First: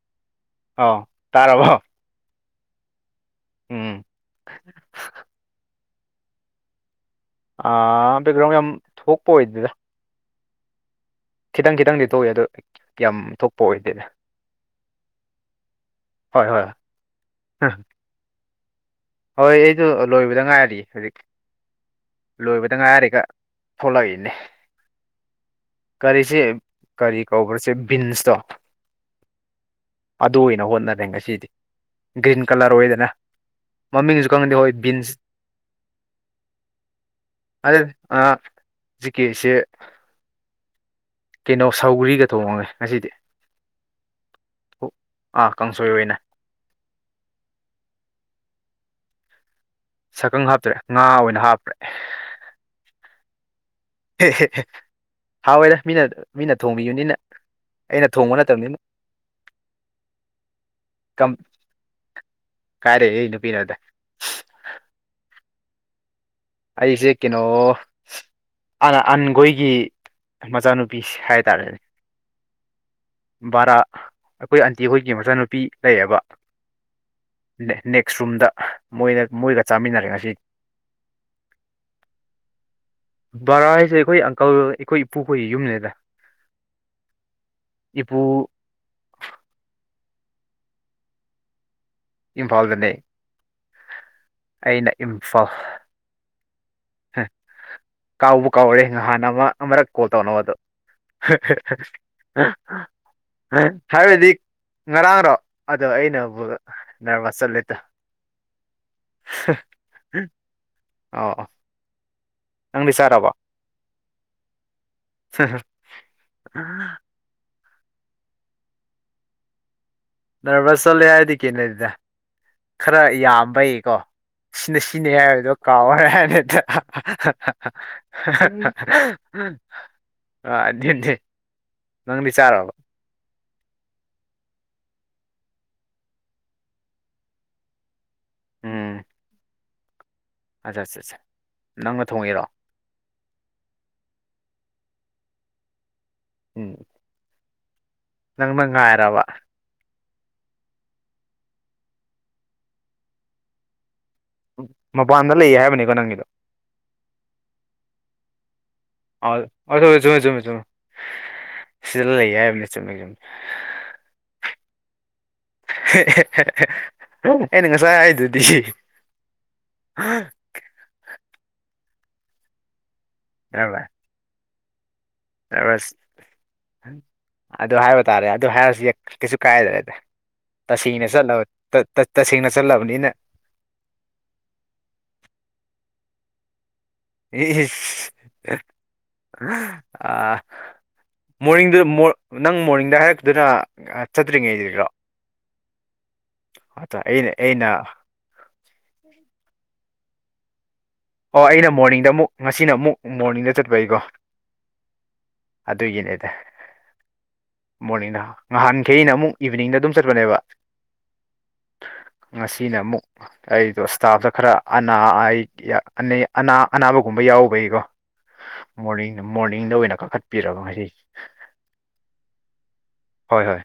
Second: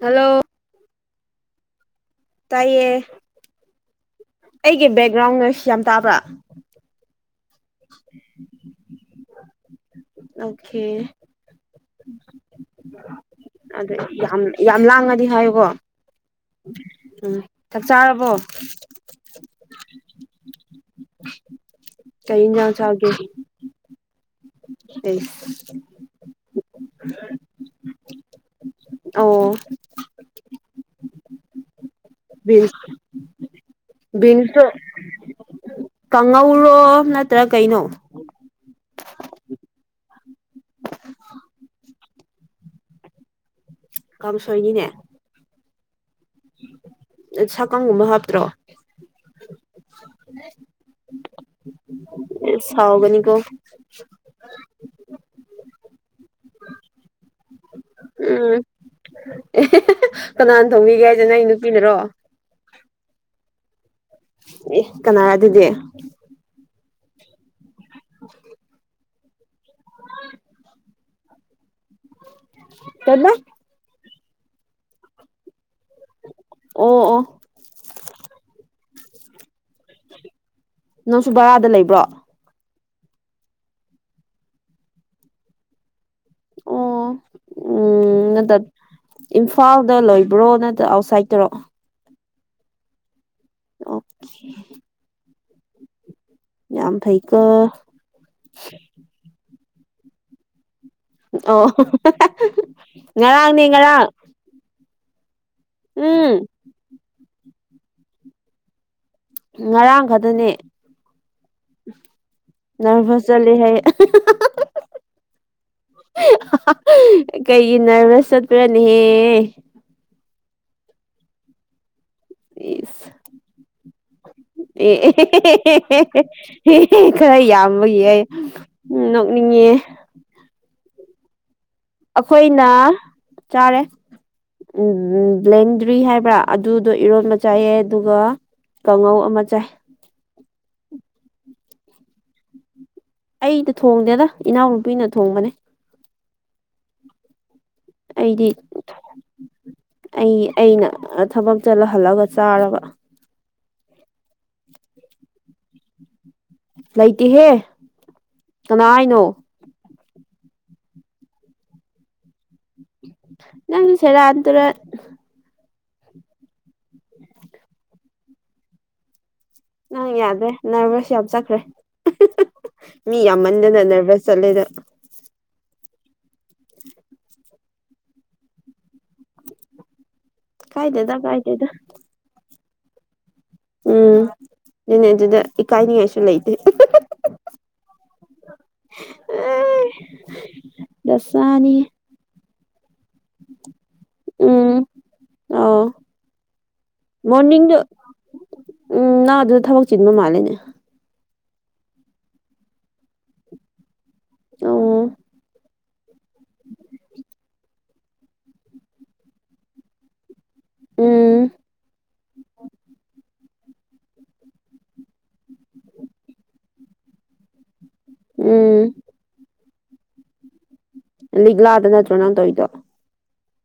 hello ꯑꯧ ꯇꯥꯔꯕꯣ ꯇꯥꯏꯌꯦ ꯎꯝ ꯑꯩꯒꯤ ꯕꯦꯛꯒ꯭ꯔꯥꯎꯟ ꯅꯣꯏꯁ ꯌꯥꯝ ꯇꯥꯕ꯭ꯔꯥ ꯑꯥ ꯕꯦꯛꯒ꯭ꯔꯥꯎꯟ ꯌꯥꯝ ꯊꯣꯛꯄ ꯑꯣꯏꯗꯦꯗ ꯑꯣꯀꯦ ꯈꯤꯇꯪ ꯈꯤꯇꯪꯗꯤ ꯊꯣꯛꯏ ꯑꯗꯣ ꯌꯥꯝ ꯊꯣꯛꯄ ꯑꯗꯨ ꯑꯣꯏꯗꯦꯗ ꯌꯥꯝ ꯌꯥꯝ ꯂꯥꯡꯉꯗꯤ ꯍꯥꯏꯌꯨꯕꯣ ꯍꯣꯏ ꯍꯣꯏ ꯎꯝ ꯆꯥꯛ ꯆꯥꯔꯕꯣ ꯍꯣꯏ ꯑꯩꯗꯣ ꯂꯣꯏꯕꯗ ꯉꯥꯏꯔꯤ ꯍꯧꯖꯤꯛ ꯀꯩ ꯏꯟꯖꯥꯡ ꯂꯣꯏꯕꯗ ꯆꯥꯒꯦ ꯉꯥꯏꯔꯤꯒ ꯊꯣꯛꯂꯛꯏꯅꯦ ꯑꯩꯁ ꯀꯔꯤꯁꯦ ꯀꯔꯤ ꯀꯧꯕ꯭ꯔꯥ ꯕꯤꯟꯁꯇꯣ ꯑꯣ ꯑꯗꯨ ꯑꯣꯏꯅ ꯍꯣꯠꯅꯔꯦ ꯉꯁꯤꯗꯤ ꯒ꯭ꯔꯤꯟ ꯀꯥꯂ꯭ꯔ ꯕꯤꯟꯁ ꯑꯣꯏꯗꯅ ꯃꯃꯤꯡꯁꯨ ꯈꯪꯗꯦ ꯕꯤꯟꯁꯇꯣ ꯍꯣꯏ ꯕꯤꯟꯁ ꯀꯥꯡꯉꯧꯔꯣ ꯅꯠꯇ꯭ꯔ ꯀꯩꯅꯣ ꯑꯥ ꯕꯤꯀꯤꯁꯁꯦ [inaudible] ꯀꯩꯅꯣ ꯁꯧꯒ꯭ꯔꯤꯒ ꯊꯣꯡꯉꯦ ꯉꯁꯤꯗꯤ ꯀꯥꯡꯁꯣꯏꯅꯤꯅꯦ ꯑꯣ, ꯑꯥ ꯀꯥꯡꯁꯣꯏ ꯑꯣꯏꯅ ꯁꯥꯀꯪꯒꯨꯝꯕ ꯍꯥꯞꯇ꯭ꯔꯣ ꯁꯥꯀꯪ ꯍꯥꯞꯇ꯭ꯔꯦ ꯉꯥ ꯑꯣꯏꯅ ꯍꯥꯞꯈ꯭ꯔꯦ ꯏꯁ ꯍꯥꯎꯒꯅꯤ ꯀꯣ ꯍꯦꯍꯦ ꯍꯥꯎꯋꯦꯗ ꯃꯤꯅ ꯃꯤꯅ ꯊꯣꯡꯕꯤꯕꯅꯤꯅ ꯑꯩꯅ ꯊꯣꯡꯕ ꯎꯝ ꯅꯠꯇꯕꯅꯤꯅ ꯀꯅꯥꯅ ꯊꯣꯡꯕꯤꯒꯦ ꯍꯥꯏꯁꯦ ꯅꯣꯏ ꯅꯨꯄꯤꯅꯔꯣ ꯀꯥꯗꯒꯤ ꯅꯨꯄꯤꯅꯣꯗ ꯑꯦ ꯀꯅꯥꯔ ꯑꯗꯨꯗꯤ ꯑꯩꯍꯧꯖꯤꯛ ꯀꯤꯅꯣ [inaudible] ꯑꯟꯒꯣꯏꯒꯤ ꯃꯆꯥꯅꯨꯄꯤꯁ ꯍꯥꯏꯇꯥꯔꯦ [inaudible] ꯕꯥꯔꯥ ꯑꯈꯣꯏ ꯑꯟꯇꯤ ꯍꯣꯏꯒꯤ ꯃꯆꯥꯅꯨꯄꯤ ꯂꯩꯌꯦꯕ ꯑꯣ ꯑꯣ ꯅꯦꯛꯁ ꯔꯨꯝꯗ ꯃꯣꯏꯅ ꯃꯣꯏꯒ ꯆꯥꯃꯤꯟꯅꯔꯦ ꯉꯁꯤ ꯅꯪꯁꯨ ꯕꯔꯥꯗ ꯂꯩꯕ꯭ꯔꯣ ꯕꯔꯥ ꯍꯥꯏꯁꯦ ꯑꯈꯣꯏ ꯑꯪꯀꯜ ꯑꯈꯣꯏ ꯏꯄꯨꯈꯣꯏꯒꯤ ꯌꯨꯝꯅꯤꯗ ꯑꯣ ꯏꯄꯨ ꯎꯝ ꯅꯠꯇ ꯏꯝꯐꯥꯜꯗ ꯂꯩ ꯕ꯭ꯔꯣ ꯅꯠꯇ ꯑꯥꯎꯠꯁꯥꯏꯗꯇꯔꯣ ꯏꯝꯐꯥꯜꯗꯅꯦ ꯑꯣꯀꯦ ꯑꯩꯅ ꯏꯝꯐꯥꯜ ꯐꯩꯀꯣ ꯀꯥꯎꯕꯨ ꯀꯥꯎꯔꯦ ꯅꯍꯥꯟ ꯑꯃ ꯑꯃꯨꯔꯛ ꯀꯣꯜ ꯇꯧꯅꯕ ꯗꯣ ꯑꯣ ꯉꯔꯥꯡꯅꯦ ꯉꯔꯥꯡ ꯍꯥꯏꯕꯗꯤ ꯉꯔꯥꯡꯔꯣ ꯑꯗꯣ ꯎꯝ ꯑꯩꯅꯕꯨ ꯅꯔꯚꯁ ꯆꯠꯂꯦꯗ ꯉꯔꯥꯡ ꯈꯛꯇꯅꯦ ꯑꯣ ꯑꯣ ꯅꯪꯗꯤ ꯆꯥꯔꯕꯣ ꯅꯔꯚꯁ ꯆꯠꯂꯦ ꯍꯥꯏꯌꯦ ꯍꯥꯍꯥꯍꯥ ꯅꯔꯚꯁ ꯍꯥꯍꯥꯍꯥ ꯀꯩꯒꯤ ꯅꯔꯚꯁ ꯆꯠꯄ꯭ꯔꯥꯅꯦꯍꯦ ꯅꯔꯚꯁ ꯆꯠꯂꯦ ꯍꯥꯏꯗꯤ ꯀꯩꯅꯣꯅꯤꯗ ꯈꯥꯔ ꯏꯁ ꯌꯥꯝꯕꯩꯀꯣ ꯁꯤꯅꯦ ꯑꯦ ꯁꯤꯅꯦ ꯍꯥꯏꯕꯗꯣ ꯀꯥꯎꯕꯒꯤ ꯋꯥꯅꯤꯗ ꯈꯔ ꯃꯤꯡꯉꯦ ꯑꯥ ꯗꯦꯟ ꯗꯦꯟ ꯑꯈꯣꯏꯅ ꯆꯥꯔꯦ ꯎꯝ ꯕ꯭ꯂꯦꯟꯗ꯭ꯔꯤ ꯍꯥꯏꯕ꯭ꯔꯥ ꯑꯗꯨꯗꯣ ꯏꯔꯣꯟꯕ ꯆꯥꯏꯌꯦ ꯑꯗꯨꯒ ꯎꯝ ꯀꯥꯡꯉꯧ ꯑꯃ ꯆꯥꯏ ꯑꯠꯆꯥ ꯑꯠꯆꯥ ꯑꯠꯆꯥ ꯅꯪꯅ ꯊꯣꯡꯉꯤꯔꯣ ꯑꯩꯗꯤ ꯊꯣꯡꯗꯦꯗ ꯏꯅꯥꯎꯅꯨꯄꯤꯅ ꯊꯣꯡꯕꯅꯦ ꯎꯝ ꯑꯩꯗꯤ ꯅꯪꯅ ꯉꯥꯏꯔꯕ ꯑꯩ ꯑꯩꯅ ꯑ ꯊꯕꯛ ꯆꯠꯂ ꯍꯜꯂꯑꯒ ꯆꯥꯔꯕ ꯑꯝ ꯃꯄꯥꯟꯗ ꯂꯩꯌꯦ ꯍꯥꯏꯕꯅꯤꯀꯣ ꯅꯪꯒꯤꯗꯣ ꯂꯩꯇꯦꯍꯦ ꯀꯅꯥ ꯑꯥ ꯍꯥꯏꯅꯣ ꯑꯗꯨ ꯖꯨ ꯆꯨꯝꯃꯤ ꯆꯨꯝꯃꯤ ꯍ ꯁꯤꯗ ꯂꯩ ꯌꯥꯏꯝꯃꯅ ꯆꯨꯝꯃꯤ ꯆꯨꯝꯃꯤ ꯅꯪꯁꯨ ꯁꯦꯔꯥꯟ ꯍ ꯇꯨꯔꯥꯟ ꯍꯦꯍꯦꯍꯦꯍꯦ ꯑꯩꯅ ꯉꯁꯥꯏ ꯍꯥꯏꯗꯨꯗꯤ ꯅꯪ ꯌꯥꯗꯦ ꯅꯔꯚꯁ ꯌꯥꯝ ꯆꯠꯈ꯭ꯔꯦ ꯃꯤ ꯌꯥꯝꯃꯟꯗꯅ ꯅꯔꯚꯁ ꯆꯠꯂꯦꯗ ꯅꯔꯚꯁ ꯑꯗꯨ ꯍꯥꯏꯕ ꯇꯥꯔꯦ ꯑꯗꯨ ꯍꯥꯏꯔꯁꯨ ꯌꯛ ꯀꯩꯁꯨ ꯀꯥꯏꯗ꯭ꯔꯦꯗ ꯇꯁꯦꯡꯅ ꯀꯥꯏꯗꯦꯗ ꯆꯠꯂꯕ ꯀꯥꯏꯗꯦꯗ ꯇ ꯇ ꯇꯁꯦꯡꯅ ꯆꯠꯂꯕꯅꯤꯅ ꯎꯝ ꯅꯤꯅꯦ ꯑꯗꯨꯗ ꯏꯀꯥꯏꯅꯤꯡꯉꯥꯏꯁꯨ ꯂꯩꯇꯦ ꯏ ꯢꯁ ꯍ ꯑꯥ ꯗꯁꯥꯅꯤ ꯃꯣꯔꯅꯤꯡꯗꯨ ꯃꯣꯔ ꯅꯪ ꯃꯣꯔꯅꯤꯡꯗ ꯍꯥꯏꯔꯛꯇꯗꯨꯅ ꯑꯥ ꯎꯝ ꯆꯠꯇ꯭ꯔꯤꯉꯩꯗꯁꯨ ꯑꯧ ꯑꯇ ꯑꯩꯅ ꯑꯩꯅ ꯃꯣꯔꯅꯤꯡꯗ ꯎꯝ ꯅꯪ ꯑꯗꯨꯗ ꯊꯕꯛ ꯆꯤꯟꯕ ꯃꯥꯜꯂꯦꯅꯦ ꯑꯣ ꯑꯩꯅ ꯃꯣꯔꯅꯤꯡꯗ ꯑꯃꯨꯛ ꯉꯁꯤꯅ ꯑꯃꯨꯛ ꯃꯣꯔꯅꯤꯡꯗ ꯆꯠꯄꯩꯀꯣ ꯎꯝ ꯑꯗꯨꯒꯤꯅꯦꯗ ꯃꯣꯔꯅꯤꯡꯗ ꯅꯍꯥꯟꯈꯩꯅ ꯑꯃꯨꯛ ꯏꯚꯤꯅꯤꯡꯗ ꯑꯗꯨꯝ ꯆꯠꯄꯅꯦꯕ ꯎꯝ ꯉꯁꯤꯅ ꯑꯃꯨꯛ ꯑꯩꯗꯣ ꯁ꯭ꯇꯥꯐꯇ ꯈꯔ ꯑꯅꯥ ꯑꯩ ꯌꯦ ꯑꯅꯦ ꯑꯅꯥ ꯑꯅꯥꯕꯒꯨꯝꯕ ꯌꯥꯎꯕꯒꯤꯀꯣ ꯎꯝ ꯃꯣꯔꯅꯤꯡ ꯃꯣꯔꯅꯤꯡꯗ ꯑꯣꯏꯅ ꯀꯥꯈꯠꯄꯤꯔꯕ ꯉꯁꯤ ꯂꯤꯛꯂꯥꯗ ꯅꯠꯇ꯭ꯔꯣ ꯅꯪ ꯇꯧꯏꯗꯣ ꯍꯣꯏ ꯍꯣꯏ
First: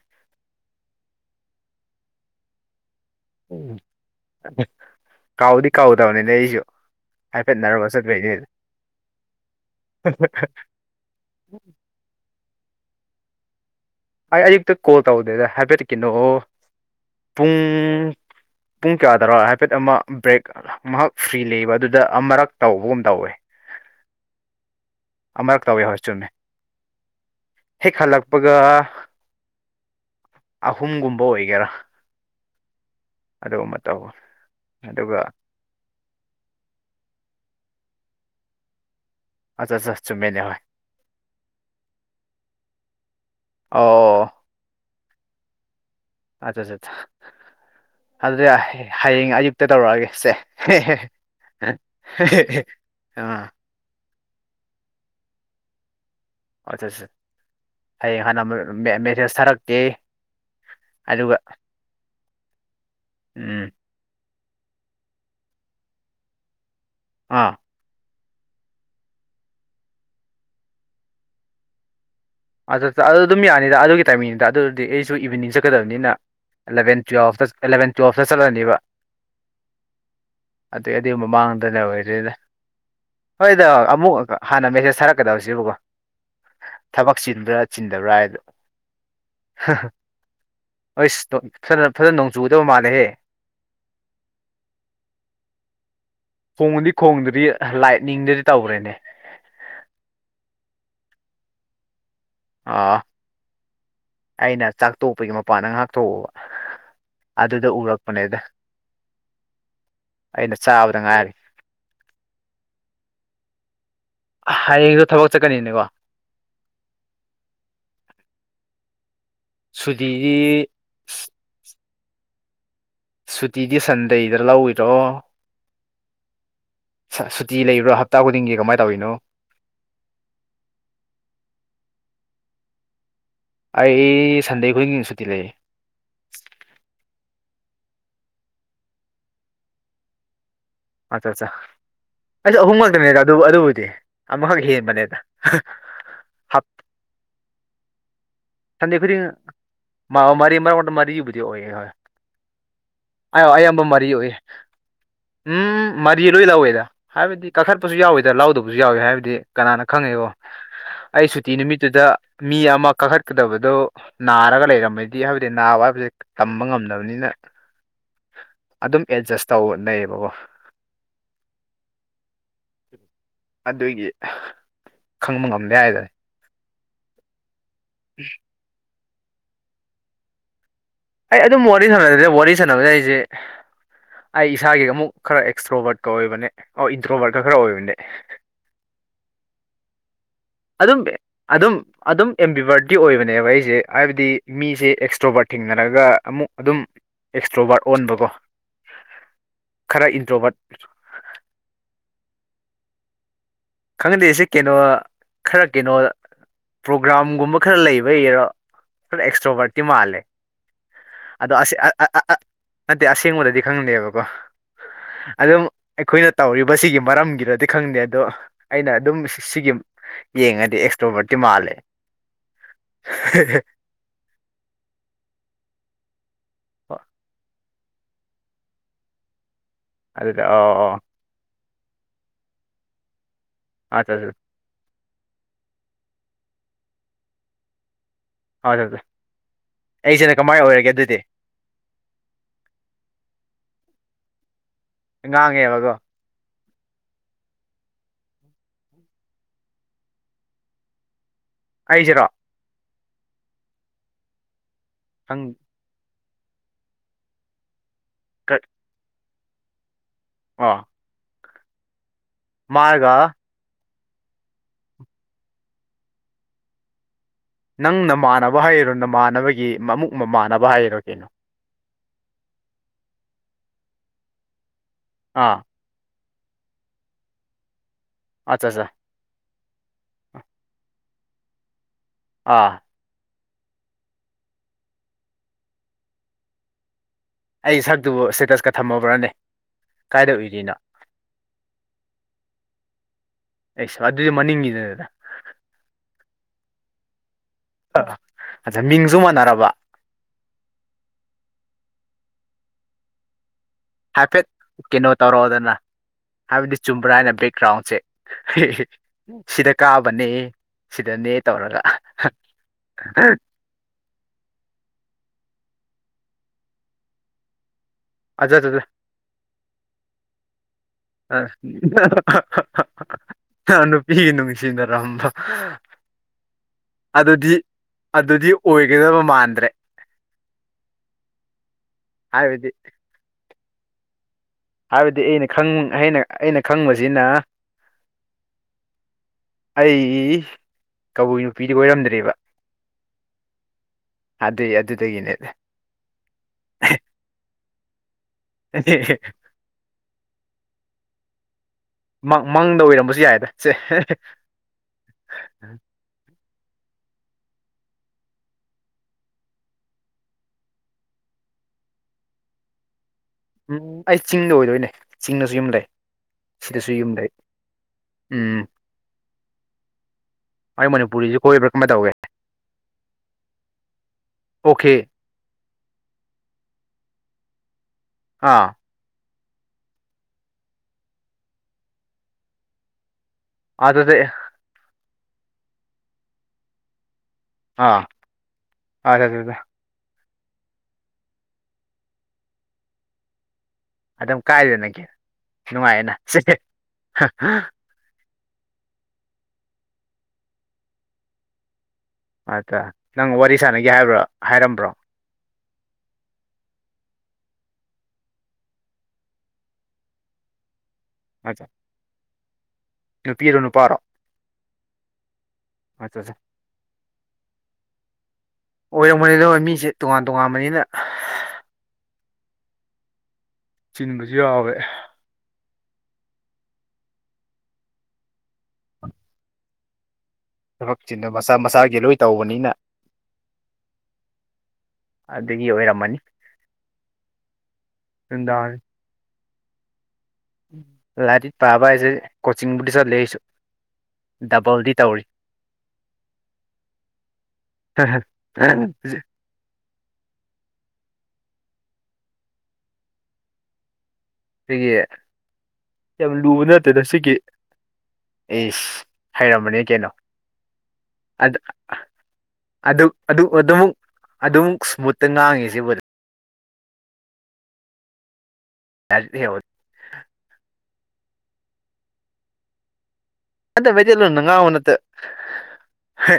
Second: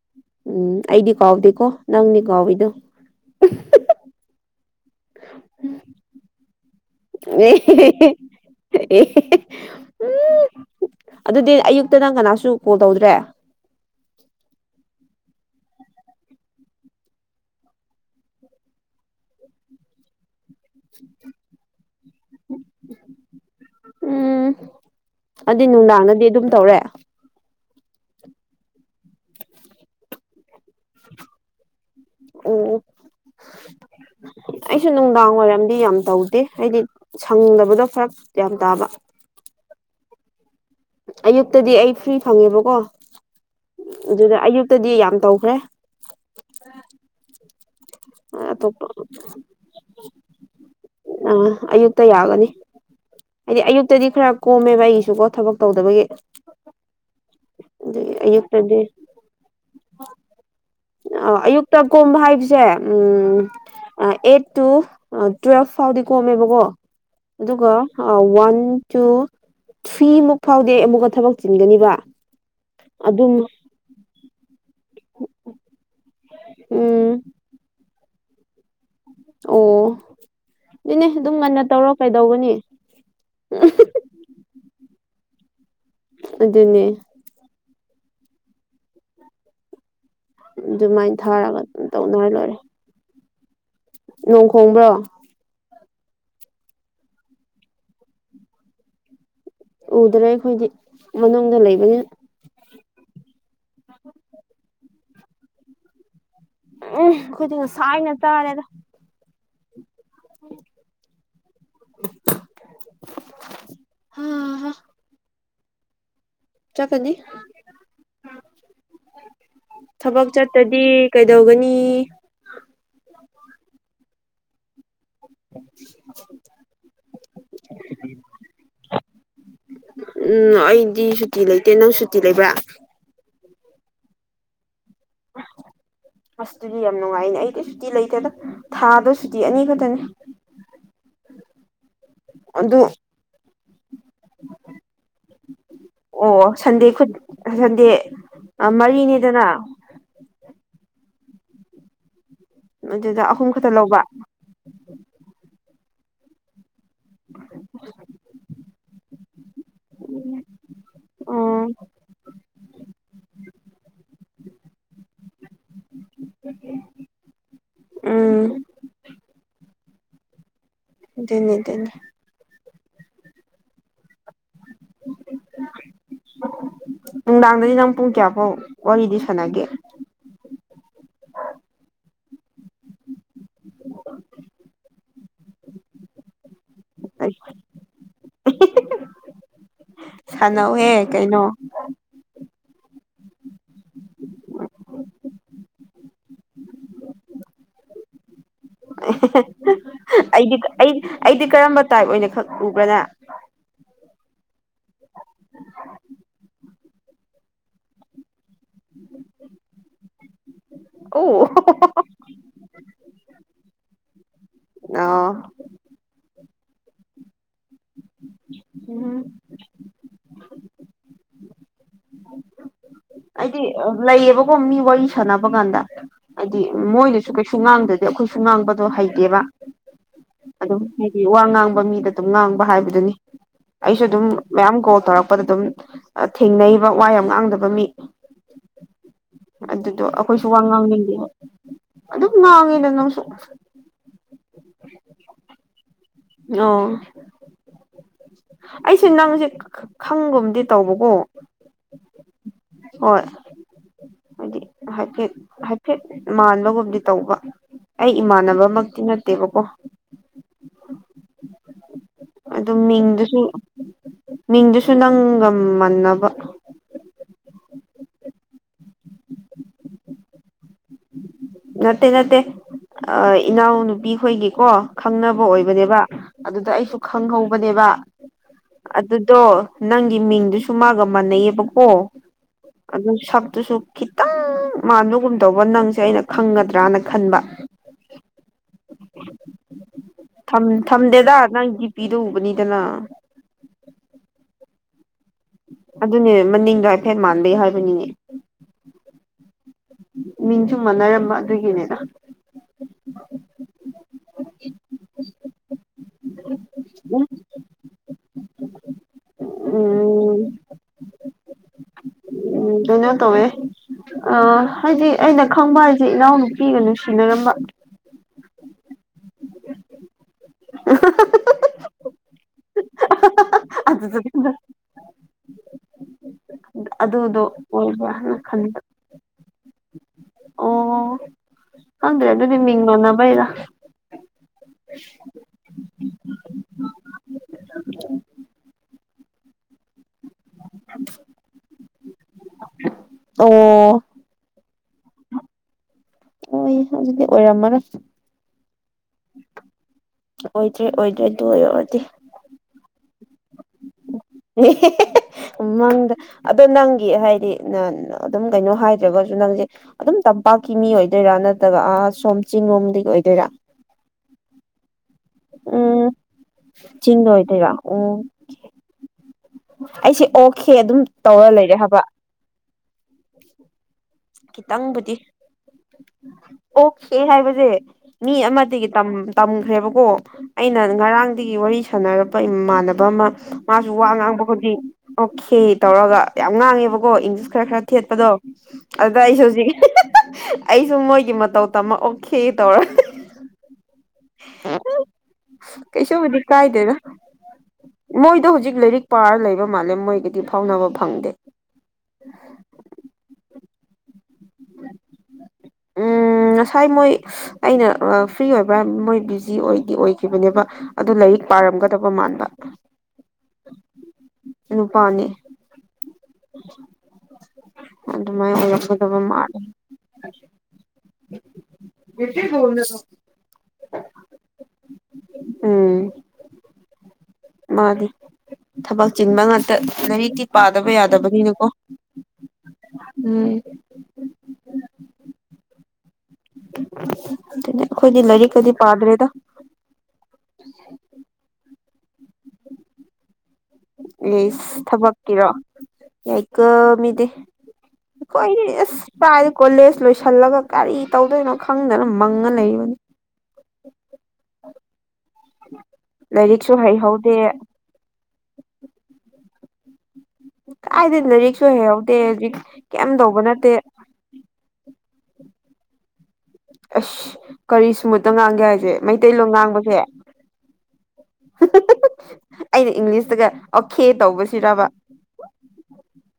ꯑꯩꯗꯤ ꯀꯥꯎꯗꯦꯀꯣ ꯅꯪꯅꯤ ꯀꯥꯎꯢꯗꯨ ꯀꯥꯎꯗꯤ ꯀꯥꯎꯗꯕꯅꯤꯗ ꯑꯩꯁꯨ ꯎ ꯍꯥꯏꯐꯦꯠ ꯅꯔꯕ ꯑꯍꯦꯍꯦꯍꯦ ꯆꯠꯄꯩꯅꯦ ꯑꯦꯍꯦꯍꯦ ꯎꯝ ꯑꯗꯨꯗꯤ ꯑꯌꯨꯛꯇ ꯅꯪ ꯀꯅꯥꯁꯨ ꯀꯣꯜ ꯇꯧꯗ꯭ꯔꯦ ꯑꯩ ꯑꯌꯨꯛꯇ ꯀꯣꯜ ꯇꯧꯗꯦꯗ ꯍꯥꯏꯐꯦꯠꯇꯤ ꯀꯩꯅꯣ ꯄꯨꯡ ꯀꯔꯤ ꯀꯌꯥꯗꯔꯥ ꯍꯥꯏꯐꯦꯠ ꯑꯃ ꯕ꯭ꯔꯦꯛ ꯑ ꯃꯍꯥꯛ ꯐ꯭ꯔꯤ ꯂꯩꯕ ꯑꯗꯨꯗ ꯑꯃꯔꯛ ꯇꯧꯕꯒꯨꯝ ꯇꯧꯋꯦ ꯎꯝ ꯑꯃꯔꯛ ꯑꯗꯨꯗꯤ ꯇꯧꯋꯦ ꯍꯣꯏ ꯅꯨꯡꯗꯥꯡꯗꯗꯤ ꯆꯨꯝꯃꯦ ꯑꯗꯨꯝ ꯇꯧꯔꯦ ꯍꯦꯛ ꯍꯜꯂꯛꯄꯒ ꯑꯍꯨꯝꯒꯨꯝꯕ ꯑꯣꯏꯒꯦꯔꯥ ꯑꯣ ꯑꯗꯨꯒꯨꯝꯕ ꯇꯧꯋꯦ ꯑꯩꯁꯨ ꯑꯗꯨꯒ ꯅꯨꯡꯗꯥꯡ ꯋꯥꯏꯔꯝꯗꯤ ꯌꯥꯝ ꯇꯧ ꯗꯦ ꯍꯥꯏꯗꯤ ꯁꯪꯗꯕꯗꯣ ꯐꯔꯛ ꯌꯥꯝ ꯇꯥꯕ ꯑꯠ ꯆꯥ ꯆꯥ ꯆꯨꯝꯃꯦꯅꯦ ꯍꯣꯏ ꯑꯌꯨꯛꯇꯗꯤ ꯑꯩ ꯐ꯭ꯔꯤ ꯐꯪꯉꯦꯕꯀꯣ ꯑꯝ ꯑꯣ ꯑꯗꯨꯗ ꯑꯌꯨꯛꯇꯗꯤ ꯌꯥꯝ ꯇꯧꯈ꯭ꯔꯦ ꯑꯠꯆꯥ ꯆ ꯆ ꯑꯗꯨꯗꯤ ꯍ ꯑꯇꯣꯞꯄ ꯍꯌꯦꯡ ꯑꯌꯨꯛꯇ ꯇꯧꯔꯛꯑꯒꯦ ꯁꯦ ꯍꯦꯍꯦ ꯎꯝ ꯑꯌꯨꯛꯇ ꯌꯥꯒꯅꯤ ꯍꯥꯏꯗꯤ ꯑꯌꯨꯛꯇꯗꯤ ꯈꯔ ꯀꯣꯝꯃꯦꯕ ꯑꯩꯒꯤꯁꯨꯀꯣ ꯊꯕꯛ ꯇꯧꯗꯕꯒꯤ ꯑ ꯆ ꯆ ꯑꯗꯨꯒꯤ ꯍꯌꯦꯡ ꯍꯥꯟꯅ ꯃ ꯑꯌꯨꯛꯇꯗꯤ ꯃꯦ ꯃꯦꯁꯦꯁ ꯊꯥꯔꯛꯀꯦ ꯑꯗꯨꯒ ꯑꯥꯎ ꯑꯌꯨꯛꯇꯀꯣꯝꯕ ꯍꯥꯏ ꯁꯤꯁꯦ ꯎꯝ ꯑ ꯑꯦꯠ ꯇꯨ ꯇꯨꯋꯦꯜꯐ ꯐꯥꯎꯗꯤ ꯀꯣꯝꯃꯦꯕꯀꯣ ꯑꯥ ꯑꯗꯨꯒ ꯑ ꯋꯥꯟ ꯇꯨ ꯊ꯭ꯔꯤꯃꯨꯛ ꯐꯥꯎꯗꯤ ꯑꯃꯨꯛꯀ ꯊꯕꯛ ꯆꯤꯟꯒꯅꯤꯕ ꯑꯗꯨꯗ ꯑꯗꯨ ꯑꯗꯨꯝ ꯌꯥꯅꯤꯗ ꯑꯗꯨꯒꯤ ꯇꯥꯏꯃꯤꯅꯤꯗ ꯑꯗꯨ ꯥꯑꯩꯁꯨ ꯏꯚꯤꯅꯤꯡ ꯆꯠꯀꯗꯕꯅꯤꯅ ꯑꯦꯂꯚꯦꯟ ꯎꯝ ꯇꯨꯌꯦꯜꯞꯇ ꯑꯦꯂꯚꯦꯟ ꯇꯨꯌꯦꯜꯞꯇ ꯆꯠꯂꯅꯤꯕ ꯑꯣ ꯑꯗꯨꯏ ꯑꯗꯨꯅꯦ ꯑꯗꯨꯏ ꯑꯗꯨꯝ ꯉꯟꯅ ꯃꯃꯥꯡꯗꯅꯦ ꯇꯧꯔꯣ ꯑꯣꯏꯗꯣꯢꯗꯣ ꯀꯩꯗꯧꯒꯅꯤ ꯍꯣꯏꯗ ꯑꯃꯨꯛ ꯍꯥꯟꯅ ꯃꯦꯁꯦꯖ ꯊꯔꯛ ꯀꯗꯁꯤꯕꯨ ꯀꯣ ꯑꯗꯨꯅꯦ ꯔꯥꯠꯆꯤꯟꯗ ꯔꯥꯠ ꯍꯥ ꯍꯥ ꯑꯗꯨꯃꯥꯏꯅ ꯍꯩꯁ ꯊꯥꯔꯒ ꯑꯗꯨꯝ ꯈꯔ ꯈꯔ ꯇꯧꯅꯔ ꯅꯣꯡ ꯂꯣꯏꯔꯦ ꯆꯨꯗꯧꯕ ꯃꯥꯜꯂꯦꯍꯦ ꯅꯣꯡ ꯈꯣꯡꯕ꯭ꯔꯣ ꯈꯣꯡꯕꯗꯤ ꯈꯣꯡꯗ꯭ꯔꯤ ꯂꯥꯏꯠꯅꯤꯡꯗꯗꯤ ꯇꯧꯔꯦꯅꯦ ꯎꯗ꯭ꯔꯦ ꯑꯩꯈꯣꯏꯗꯤ ꯃꯅꯨꯡꯗ ꯂꯩꯕꯅꯤ ꯑꯥ ꯑꯩꯅ ꯆꯥꯛ ꯇꯣꯛꯄꯒꯤ ꯃꯄꯥꯟꯗ ꯉꯥꯏꯍꯥꯛ ꯊꯣꯛꯎꯕ ꯎꯝ ꯑꯈꯣꯏꯗꯤ ꯑꯗꯨꯗ ꯉꯁꯥꯏꯅ ꯎꯔꯛꯄꯅꯦꯗ ꯆꯥꯔꯦ ꯑꯩꯅ ꯆꯥꯕꯗ ꯉꯥꯏꯔꯤ [inaudible] ꯍꯌꯦꯡꯁꯨ ꯊꯕꯛ ꯆꯠꯀꯅꯤꯅꯦꯀꯣ ꯆꯠꯀꯅꯤ ꯊꯕꯛ ꯁꯨꯇꯤꯗꯤ ꯆꯠꯇ꯭ꯔꯗꯤ ꯀꯩꯗꯧꯒꯅꯤ ꯁꯨꯇꯤꯗꯤ ꯁꯟꯗꯦꯗ ꯂꯧꯏꯔꯣ [inaudible] ꯁ ꯁꯨꯇꯤ ꯂꯩꯕ꯭ꯔꯣ ꯍꯞꯇꯥ ꯈꯨꯗꯤꯡꯒꯤ ꯀꯃꯥꯏ ꯇꯧꯔꯤꯅꯣ ꯎꯝ ꯑꯩꯗꯤ ꯁꯨꯇꯤ ꯂꯩꯇꯦ ꯅꯪ ꯁꯨꯇꯤ ꯂꯩꯕ꯭ꯔꯥ ꯑꯩ ꯁꯟꯗꯦ ꯈꯨꯗꯤꯡ ꯑꯁ ꯑꯗꯨꯗꯤ ꯌꯥꯝ ꯅꯨꯡꯉꯥꯏꯅꯦ ꯑꯩ ꯁꯨꯇꯤ ꯂꯩꯇꯦꯗ ꯊꯥꯗꯣ ꯁꯨꯇꯤ ꯑꯅꯤ ꯈꯛꯇꯅꯤ ꯑ ꯑꯠꯆꯥ ꯑꯩꯁꯨ ꯑꯍꯨꯝ ꯈꯛꯇꯅꯦꯗ ꯑꯗꯨ ꯑꯗꯨꯕꯨꯗꯤ ꯑꯃꯈꯛ ꯍꯦꯟꯕꯅꯦꯗ ꯑꯣ ꯍꯞ ꯁꯟꯗꯦ ꯈꯨꯠ ꯁꯟꯗꯦ ꯁꯟꯗꯦ ꯈꯨꯗꯤꯡ ꯃꯔꯤꯅꯤꯗꯅ ꯃꯥ ꯃꯔꯤ ꯃꯔꯛ ꯃꯔꯛꯗ ꯃꯔꯤꯕꯨꯗꯤ ꯑꯣꯏꯌꯦ ꯍꯣꯏ ꯑꯗꯨꯗ ꯑꯍꯨꯝ ꯑ ꯈꯛꯇ ꯑꯌꯥꯝꯕ ꯂꯧꯕ ꯃꯔꯤ ꯑꯣꯏ ꯎꯝ ꯃꯔꯤ ꯂꯣꯏ ꯂꯧꯋꯦꯗ ꯍꯥꯏꯕꯗꯤ ꯀꯥꯛꯊꯠꯄꯁꯨ ꯌꯥꯎꯋꯦꯗ ꯂꯧꯗꯕꯁꯨ ꯌꯥꯎꯋꯤ ꯍꯥꯏꯕꯗꯤ ꯀꯅꯥꯅ ꯈꯪꯉꯦꯕꯣ ꯑꯩ ꯑꯣ ꯁꯨꯇꯤ ꯅꯨꯃꯤꯠꯇꯨꯗ ꯃꯤ ꯑꯃ ꯀꯥꯈꯠ ꯀꯗꯕꯗꯣ ꯅꯥꯔꯒ ꯂꯩꯔꯝꯃꯗꯤ ꯍꯥꯏꯕꯗꯤ ꯅꯥꯕ ꯍꯥꯏꯕꯁꯦ ꯇꯝꯕ ꯉꯝꯗꯕꯅꯤꯅ ꯎꯝ ꯑꯗꯨꯝ ꯑꯦꯠꯖꯁ ꯇꯧꯅꯩꯌꯦꯕꯀꯣ ꯑꯗꯨꯅꯤ ꯑꯗꯨꯅꯤ ꯑꯗꯨꯒꯤ ꯈꯪꯕ ꯉꯝꯗꯦ ꯍꯥꯏꯗ ꯅꯨꯡꯗꯥꯡꯗꯗꯤ ꯅꯪ ꯄꯨꯡ ꯀꯌꯥ ꯐꯥꯎ ꯋꯥꯔꯤꯗꯤ ꯁꯥꯟꯅꯒꯦ ꯑꯩ ꯑꯗꯨꯝ ꯋꯥꯔꯤ ꯁꯥꯟꯅꯗꯦ ꯋꯥꯔꯤ ꯁꯥꯟꯅꯕꯁꯦ ꯑꯩꯁꯦ ꯑꯩ ꯏꯁꯥꯒꯤ ꯑꯃꯨꯛ ꯈꯔ ꯑꯦꯛꯁꯇ꯭ꯔꯣꯕꯔꯠꯀ ꯑꯣꯏꯕꯅꯦ ꯑꯣ ꯑꯩ ꯏꯟꯊ꯭ꯔꯣꯕꯔꯠꯀ ꯈꯔ ꯑꯣꯏꯕꯅꯦ [inaudible] ꯁꯥꯟꯅꯧꯍꯦ ꯑꯗꯨꯝ ꯀꯩꯅꯣ ꯑꯗꯨꯝ ꯑꯗꯨꯝ ꯑꯦꯝ ꯕꯤ ꯕꯔꯗ ꯀꯤ ꯑꯣꯏꯕꯅꯦꯕ ꯑꯩꯁꯦ ꯍꯥꯏꯕꯗꯤ ꯃꯤꯁꯦ ꯑꯦꯛꯁꯇ꯭ꯔꯣꯕꯔꯠ ꯊꯦꯡꯅꯔꯒ ꯑꯃꯨꯛ ꯑꯗꯨꯝ ꯑꯦꯛꯁꯇ꯭ꯔꯣꯕꯥꯔꯠ ꯑꯣꯟꯕꯀꯣ ꯈꯔ ꯑꯩꯗꯤ ꯏꯟꯇ꯭ꯔꯣꯕꯥꯔꯠ ꯑꯩ ꯑꯩꯗꯤ ꯀꯔꯝꯕ ꯇꯥꯏꯞ ꯑꯣꯏꯅ ꯈꯪ ꯎꯕ꯭ꯔ ꯅꯪ ꯈꯪꯍꯟꯗꯦꯁꯦ ꯀꯩꯅꯣ ꯈꯔ ꯀꯩꯅꯣ ꯄ꯭ꯔꯣꯒ꯭ꯔꯥꯝꯒꯨꯝꯕ ꯈꯔ ꯂꯩꯕ ꯏꯔꯣ ꯑꯗꯣ ꯑꯦꯛꯁꯇ꯭ꯔꯣꯕꯔꯠꯇꯤ ꯃꯥꯜꯂꯦ ꯑꯣ ꯑꯗꯣ ꯑꯁꯦ ꯑꯠ ꯑꯠ ꯑ ꯅꯠꯇꯦ ꯑꯁꯦꯡꯕꯗꯗꯤ ꯈꯪꯗꯦꯕꯀꯣ ꯑꯣ ꯑꯗꯨꯝ ꯑꯩꯈꯣꯏꯅ ꯇꯧꯔꯤꯕꯁꯤꯒꯤ ꯃꯔꯝꯒꯤꯔꯗꯤ ꯈꯪꯗꯦ ꯑꯗꯣ ꯑꯩꯅ ꯑꯗꯨꯝ ꯎꯝ ꯁꯤꯒꯤ ꯌꯦꯡꯉꯗꯤ ꯑꯦꯛꯁꯇ꯭ꯔꯣꯕꯔꯠꯇꯤ ꯃꯥꯜꯂꯦ ꯍꯥꯏꯗꯤ ꯂꯩꯌꯦꯕꯀꯣ ꯃꯤ ꯋꯥꯔꯤ ꯁꯥꯟꯅꯕ ꯀꯥꯟꯗ ꯍꯥꯏꯗꯤ ꯃꯣꯏꯅꯁꯨ ꯀꯩꯁꯨ ꯉꯥꯡꯗ ꯑꯗ ꯑꯩꯈꯣꯏꯁꯨ ꯉꯥꯡꯕꯗꯣ ꯍꯩꯇꯦꯕ ꯑꯗꯨꯗ ꯑꯣ ꯑꯗꯨꯝ ꯑꯣ ꯍꯥꯏꯗꯤ ꯋꯥ ꯉꯥꯡꯕ ꯃꯤꯗ ꯑꯗꯨꯝ ꯉꯥꯡꯕ ꯍꯥꯏꯕꯗꯨꯅꯤ ꯑꯩꯁꯨ ꯑꯠꯆꯥ ꯑꯗꯨꯝ ꯃꯌꯥꯝ ꯀꯣꯜ ꯇꯧꯔꯛꯄꯗ ꯑꯗꯨꯝ ꯊꯦꯡꯅꯩꯌꯦꯕ ꯋꯥ ꯌꯥꯝ ꯉꯥꯡꯗꯕ ꯃꯤ ꯑꯗꯨꯅꯦ ꯑꯗꯨꯗꯣ ꯑꯩꯈꯣꯏꯁꯨ ꯋꯥ ꯉꯥꯡꯅꯤꯡꯗꯦ ꯑꯗꯨꯝ ꯉꯥꯡꯉꯦꯗ ꯅꯪꯁꯨ ꯉꯥꯡꯉꯦꯕꯀꯣ ꯅꯣ ꯑꯩꯁꯦ ꯅꯪꯁꯦ ꯈꯪꯒꯨꯝꯕꯗꯤ ꯇꯧꯕꯀꯣ ꯑꯩꯁꯤꯔꯣ ꯍꯣꯏ ꯍꯥꯏꯗꯤ ꯍꯥꯏꯐꯦꯠ ꯅꯪ ꯍꯥꯏꯐꯦꯠ ꯃꯥꯟꯕꯒꯨꯝꯗꯤ ꯇꯧꯕ ꯑꯩ ꯏꯃꯥꯟꯅꯕꯃꯛꯇꯤ ꯅꯠꯇꯦꯕꯀꯣ ꯑꯥ [inaudible] ꯑꯗꯨ ꯃꯤꯡꯗꯨꯁꯨ ꯃꯤꯡꯗꯨꯁꯨ ꯅꯪꯒ ꯃꯟꯅꯕ ꯅꯪ ꯅꯃꯥꯟꯅꯕ ꯍꯥꯏꯔꯣ ꯅꯃꯥꯟꯅꯕꯒꯤ ꯃꯃꯨꯛ ꯃꯃꯥꯟꯅꯕ ꯍꯥꯏꯔꯣ ꯀꯩꯅꯣ ꯅꯠꯇꯦ ꯅꯠꯇꯦ ꯑ ꯏꯅꯥꯎ ꯅꯨꯨꯄꯤꯈꯣꯏꯒꯤꯀꯣ ꯈꯪꯅꯕ ꯑꯥ ꯑꯣꯏꯕꯅꯦꯕ ꯑꯗꯨꯗ ꯑꯩꯁꯨ ꯈꯪꯍꯧꯕꯅꯦꯕ ꯑꯠꯆꯥ ꯑꯠꯆꯥ ꯑꯗꯨꯗꯣ ꯅꯪꯒꯤ ꯃꯤꯡꯗꯨꯁꯨ ꯃꯥꯒ ꯃꯥꯟꯅꯩꯌꯦꯕꯀꯣ ꯑꯥ ꯑꯗꯨ ꯁꯛꯇꯨꯁꯨ ꯈꯤꯇꯪ ꯃꯥꯟꯕꯒꯨꯝ ꯇꯧ ꯀꯣ ꯅꯪꯁꯦ ꯑꯩꯅ ꯈꯪꯒꯗ꯭ꯔꯥꯅ ꯑꯩ ꯁꯛꯇꯨꯕꯨ ꯏꯁꯇꯦꯇꯁꯀ ꯊꯝꯃꯕ꯭ꯔꯅꯦ ꯊꯝ ꯊꯝꯗꯦꯗ ꯅꯪ ꯗꯤꯄꯤꯗꯨ ꯎꯕꯅꯤꯗꯅ ꯑꯦ ꯑꯗꯨꯅꯦ ꯃꯅꯤꯡꯗ ꯍꯥꯏꯐꯦꯠ ꯃꯥꯜ ꯂꯦ ꯍꯥꯏꯕꯅꯤꯅꯦ ꯑꯠꯆꯥ ꯃꯤꯡꯁꯨ ꯃꯥꯟꯅꯔꯕ ꯃꯤꯡꯁꯨ ꯃꯥꯟꯅꯔꯝꯕ ꯑꯗꯨꯒꯤꯅꯤꯗ [inaudible] ꯍꯥꯏꯐꯦꯠ ꯀꯩꯅꯣ ꯇꯧꯔꯛꯑꯣꯗꯅ ꯍꯥꯏꯕꯗꯤ ꯆꯨꯝꯕ꯭ꯔꯥ ꯍꯥꯏꯅ ꯕꯦꯛꯒ꯭ꯔꯥꯎꯟꯁꯦ ꯁꯤꯗ ꯀꯥꯕꯅꯦ ꯎꯝ ꯁꯤꯗꯅꯦ ꯇꯧꯔꯒ ꯎꯝ ꯀꯩꯅꯣ ꯇꯧꯋꯦ ꯑ ꯍꯥꯏꯗꯤ ꯑꯩꯅ ꯈꯪꯕ ꯍꯥꯏꯁꯦ ꯏꯅꯥꯎꯅꯨꯄꯤꯒ ꯅꯨꯡꯁꯤꯅꯔꯝꯕ ꯊꯥꯖꯗꯦꯗ ꯍ ꯍ ꯍ ꯍ ꯅꯨꯄꯤꯒꯤ ꯑꯗꯨꯗꯨꯅ ꯅꯨꯡꯁꯤꯅꯔꯝꯕ ꯑꯗꯨꯗꯣ ꯑꯗꯨꯗꯤ ꯑꯣꯏꯕ꯭ꯔꯥꯅ ꯑꯗꯨꯗꯤ ꯈꯟꯕ ꯑꯣꯏꯒꯗꯕ ꯃꯥꯟꯗ꯭ꯔꯦ ꯑꯣ ꯈꯪꯗ꯭ꯔꯦ ꯑꯗꯨꯗꯤ ꯍꯥꯏꯕꯗꯤ ꯃꯤꯡ ꯃꯅꯥꯕꯩꯔ ꯍꯥꯏꯕꯗꯤ ꯑꯩꯅ ꯈꯪ ꯑꯩꯅ ꯑꯩꯅ ꯈꯪꯕꯁꯤꯅ ꯑꯩꯒꯤ ꯀꯕꯨꯏ ꯅꯨꯄꯤꯗꯤ ꯑꯣꯏꯔꯝꯗ꯭ꯔꯤꯕ ꯑꯣ ꯑꯗꯨꯏ ꯑꯗꯨꯒꯤꯅꯦ ꯍꯣꯢ ꯑꯗꯨꯗꯤ ꯑꯣꯏꯔꯝꯃꯔꯣꯏ ꯑꯣꯏꯗ꯭ꯔꯦ ꯑꯣꯏꯗ꯭ꯔꯦ ꯑꯗꯨ ꯑꯣꯏꯔ ꯃꯪ ꯃꯪꯗ ꯑꯣꯏꯔꯝꯕꯁꯨ ꯌꯥꯏ ꯍꯦ ꯍꯦ ꯍꯦ ꯍꯦ ꯃꯪꯗ ꯑꯗꯣ ꯅꯪ ꯗꯤ ꯍꯥꯏꯗꯤ ꯅ ꯑꯗꯨꯝ ꯀꯩꯅꯣ ꯍꯥꯏꯗ꯭ꯔꯒꯁꯨ ꯅꯪꯁꯦ ꯑꯗꯨꯝ ꯇꯝꯄꯥꯛꯀꯤ ꯃꯤ ꯑꯣꯏꯗꯣꯏꯔꯥ ꯅꯠꯇ꯭ꯔꯒ ꯑ ꯑ ꯁꯣꯝ ꯆꯤꯡꯔꯣꯝꯗꯒꯤ ꯑꯣꯏꯗꯣꯏꯔ ꯎꯝ ꯑꯩ ꯆꯤꯡꯗ ꯑꯣꯏꯗꯣꯏꯅꯦ ꯆꯤꯡꯗꯁꯨ ꯌꯨꯝ ꯂꯩ ꯎꯝ ꯁꯤꯗꯁꯨ ꯌꯨꯝ ꯆꯤꯡꯗ ꯂꯩ ꯑꯣꯏꯗꯣꯏꯔꯥ ꯑꯣ ꯎꯝ ꯑꯩꯁꯦ ꯑꯣꯀꯦ ꯑꯩ ꯑꯗꯨꯝ ꯃꯅꯤꯄꯨꯔꯤꯁꯤ ꯇꯧꯔ ꯀꯣꯏꯕ꯭ꯔꯥ ꯂꯩꯔꯦ ꯀꯃꯥꯏꯅ ꯍꯥꯏꯕ ꯇꯧꯒꯦ ꯑꯣꯀꯦ ꯈꯤꯇꯪꯕꯨꯗꯤ ꯑꯣꯀꯦ ꯍꯥꯏꯕꯅꯦ ꯃꯤ ꯑꯥ ꯑꯃꯗꯒꯤ ꯇꯝ ꯇꯝꯈ꯭ꯔꯦꯕꯀꯣ ꯑꯩꯅ ꯉꯔꯥꯡꯗꯒꯤ ꯋꯥꯔꯤ ꯁꯥꯟꯅꯔꯛꯄ ꯏꯃꯥꯟꯅꯕ ꯑꯃ ꯃꯥꯁꯨ ꯋꯥ ꯑꯗꯨꯗꯤ ꯉꯥꯡꯕ ꯈꯨꯗꯤꯡ ꯑꯣꯀꯦ ꯇꯧꯔꯒ ꯌꯥꯝ ꯉꯥꯡꯉꯦꯕꯀꯣ ꯢꯪꯂꯤꯁ ꯈꯔ ꯈꯔ ꯑꯥ ꯊꯦꯠꯄꯗꯣ ꯑꯗꯨꯗ ꯑꯩꯁꯨ ꯍꯧꯖꯤꯛ ꯍꯦꯍꯦ ꯍꯥ ꯑꯩꯁꯨ ꯃꯣꯏꯒꯤ ꯃꯇꯧ ꯇꯝꯃꯒ ꯑꯣꯀꯦ ꯇꯧꯔ ꯑꯗꯨꯝ ꯀꯥꯏꯗꯅꯦꯒꯦ ꯅꯨꯡꯉꯥꯏꯌꯦꯅ ꯀꯩꯁꯨꯕꯨꯗꯤ ꯁꯤꯁꯍꯦ ꯀꯥꯏꯗꯦꯗ ꯍꯥꯍꯥ ꯃꯣꯏꯗꯣ ꯍꯧꯖꯤꯛ ꯂꯥꯏꯔꯤꯛ ꯄꯥꯔ ꯂꯩꯕ ꯃꯥꯜꯂꯦ ꯃꯣꯏꯒꯗꯤ ꯐꯥꯎꯅꯕ ꯐꯪꯗꯦ ꯑꯠꯆꯥ ꯅꯪ ꯋꯥꯔꯤ ꯁꯥꯟꯅꯒꯦ ꯍꯥꯏꯕ꯭ꯔꯣ ꯍꯥꯏꯔꯝꯕ꯭ꯔꯣ ꯎꯝ ꯉꯁꯥꯏ ꯃꯣꯏ ꯑꯩꯅ ꯑ ꯐ꯭ꯔꯤ ꯑꯣꯏꯕ꯭ꯔꯥ ꯃꯣꯏ ꯕꯤꯖꯤ ꯑꯣꯏꯗꯤ ꯑꯣꯏꯈꯤꯕꯅꯦꯕ ꯑꯗꯨ ꯂꯥꯏꯔꯤꯛ ꯑꯠꯆꯥ ꯄꯥꯔꯝꯒꯗꯕ ꯃꯥꯟꯕ ꯅꯨꯄꯤꯔꯣ ꯅꯨꯄꯥꯔꯣ ꯅꯨꯄꯥꯥꯅꯦ ꯑꯠꯆꯥ ꯑꯠꯆꯥ ꯑꯣꯏꯔꯝꯃꯣꯏ ꯑꯗꯣ ꯃꯥꯜꯂꯦ ꯃꯤꯁꯦ ꯇꯣꯉꯥꯟ ꯇꯣꯉꯥꯟꯕꯅꯤꯅ ꯕꯦꯇ꯭ꯔꯤ ꯐꯨꯜꯅ ꯇꯧ ꯆꯤꯟꯕꯁꯨ ꯌꯥꯎꯔꯦ ꯎꯝ ꯃꯥꯅꯤ ꯊꯕꯛ ꯆꯤꯟꯕ ꯉꯥꯛꯇ ꯂꯥꯏꯔꯤꯛꯇꯤ ꯄꯥꯗꯕ ꯊꯕꯛ ꯆꯤꯟꯕ ꯃꯁꯥ ꯌꯥꯗꯕꯅꯤꯅꯀꯣ ꯃꯁꯥꯒꯤ ꯂꯣꯏ ꯇꯧꯕꯅꯤꯅ ꯎꯝ ꯑꯗꯨꯒꯤ ꯑꯣꯏꯔꯝꯃꯅꯤ ꯑꯗꯨꯅꯦ ꯑꯩꯈꯣꯏꯗꯤ ꯂꯥꯏꯔꯤꯛꯀꯗꯤ ꯄꯥꯗ꯭ꯔꯦꯗ ꯂꯥꯢꯔꯤꯛ ꯄꯥꯕ ꯍꯥꯢꯁꯦ ꯀꯣꯆꯤꯡꯕꯨꯗꯤ ꯆꯠꯂꯦ ꯑꯩꯁꯨ ꯑꯤꯁ ꯗꯕꯜꯗꯤ ꯇꯧꯔꯤ ꯊꯕꯛꯀꯤꯔꯣ ꯌꯥꯏꯀꯣ ꯃꯤꯗꯤ ꯑꯩꯗꯣꯏꯗꯤ ꯑꯁ ꯀꯥꯢꯗꯩ ꯀꯣꯂꯦꯁ ꯂꯣꯏꯁꯜꯂꯒ ꯀꯔꯤ ꯇꯧꯗꯣꯏꯅꯣ ꯈꯪꯗꯅ ꯃꯪꯉ ꯂꯩꯕꯅꯦ ꯑꯦ ꯌꯥꯝ ꯂꯨꯕ ꯂꯥꯏꯔꯤꯛꯁꯨ ꯅꯠꯇꯦꯅ ꯁꯤꯒꯤ ꯍꯩꯍꯧꯗꯦ ꯏꯁ ꯍꯩꯔꯝꯕꯅꯦ ꯀꯩꯅꯣ ꯀꯥꯏꯗꯩ ꯑꯗ ꯂꯥꯏꯔꯤꯛꯁꯨ ꯍꯩꯍꯧꯗꯦ ꯍꯧꯖꯤꯛ ꯑꯗꯨ ꯀꯩꯝ ꯇꯧꯕ ꯑꯗꯨ ꯅꯠꯇꯦ ꯑꯗꯨꯃꯨꯛ ꯑꯗꯨꯃꯨꯛ ꯁꯃꯨꯠ ꯇ ꯉꯥꯡꯉꯤꯁꯤꯕꯨ ꯑꯁ ꯀꯔꯤ ꯁꯃꯨꯠꯇ ꯉꯥꯡꯒꯦ ꯍꯥꯏꯁꯦ ꯂꯥꯏꯔꯤꯛ ꯃꯩꯇꯩꯂꯣꯟ ꯍꯩꯍꯧꯕ ꯉꯥꯡꯕꯁꯦ ꯍꯥꯍꯥꯍꯥꯍꯥ ꯑꯩꯅ ꯏꯪꯂꯤꯁ ꯑꯗꯣ ꯃꯩꯇꯩ ꯂꯣꯟꯗ ꯉꯥꯡꯕ ꯅꯠꯇꯦ ꯍꯦ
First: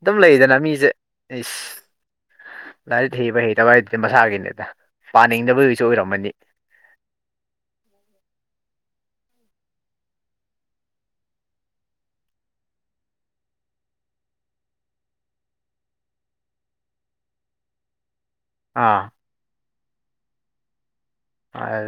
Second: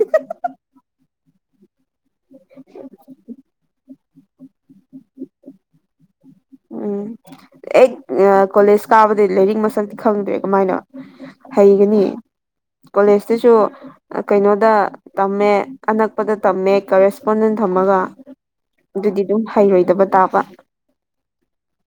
ꯑꯗꯨꯝ ꯂꯩꯗꯅ ꯃꯤꯁꯦ ꯢꯁ ꯂꯥꯏꯔꯤꯛ ꯍꯩꯕ ꯍꯩꯇꯕ ꯍꯥꯏꯗꯨꯗꯤ ꯃꯁꯥꯒꯤꯅꯦꯗ ꯄꯥꯅꯤꯡꯗꯕꯒꯤꯁꯨ ꯑꯣꯏꯔꯝꯃꯅꯤ ꯎꯝ ꯑꯩ ꯑ ꯀꯣꯂꯦꯖ ꯀꯥꯕꯗꯩ ꯂꯥꯏꯔꯤꯛ ꯃꯁꯛ ꯈꯪꯗꯦ ꯀꯃꯥꯏꯅ ꯍꯩꯒꯅꯤ ꯀꯣꯂꯦꯖꯇꯁꯨ ꯑ ꯀꯩꯅꯣꯗ ꯇꯝꯃꯦ ꯑꯅꯛꯄꯗ ꯇꯝꯃꯦ ꯀꯔꯦꯁꯄꯣꯟꯗꯦꯟ ꯊꯝꯃꯒ ꯑꯥ ꯑꯗꯨꯗꯤ ꯑꯗꯨꯝ ꯍꯩꯔꯣꯏꯗꯕ ꯇꯥꯕ ꯑ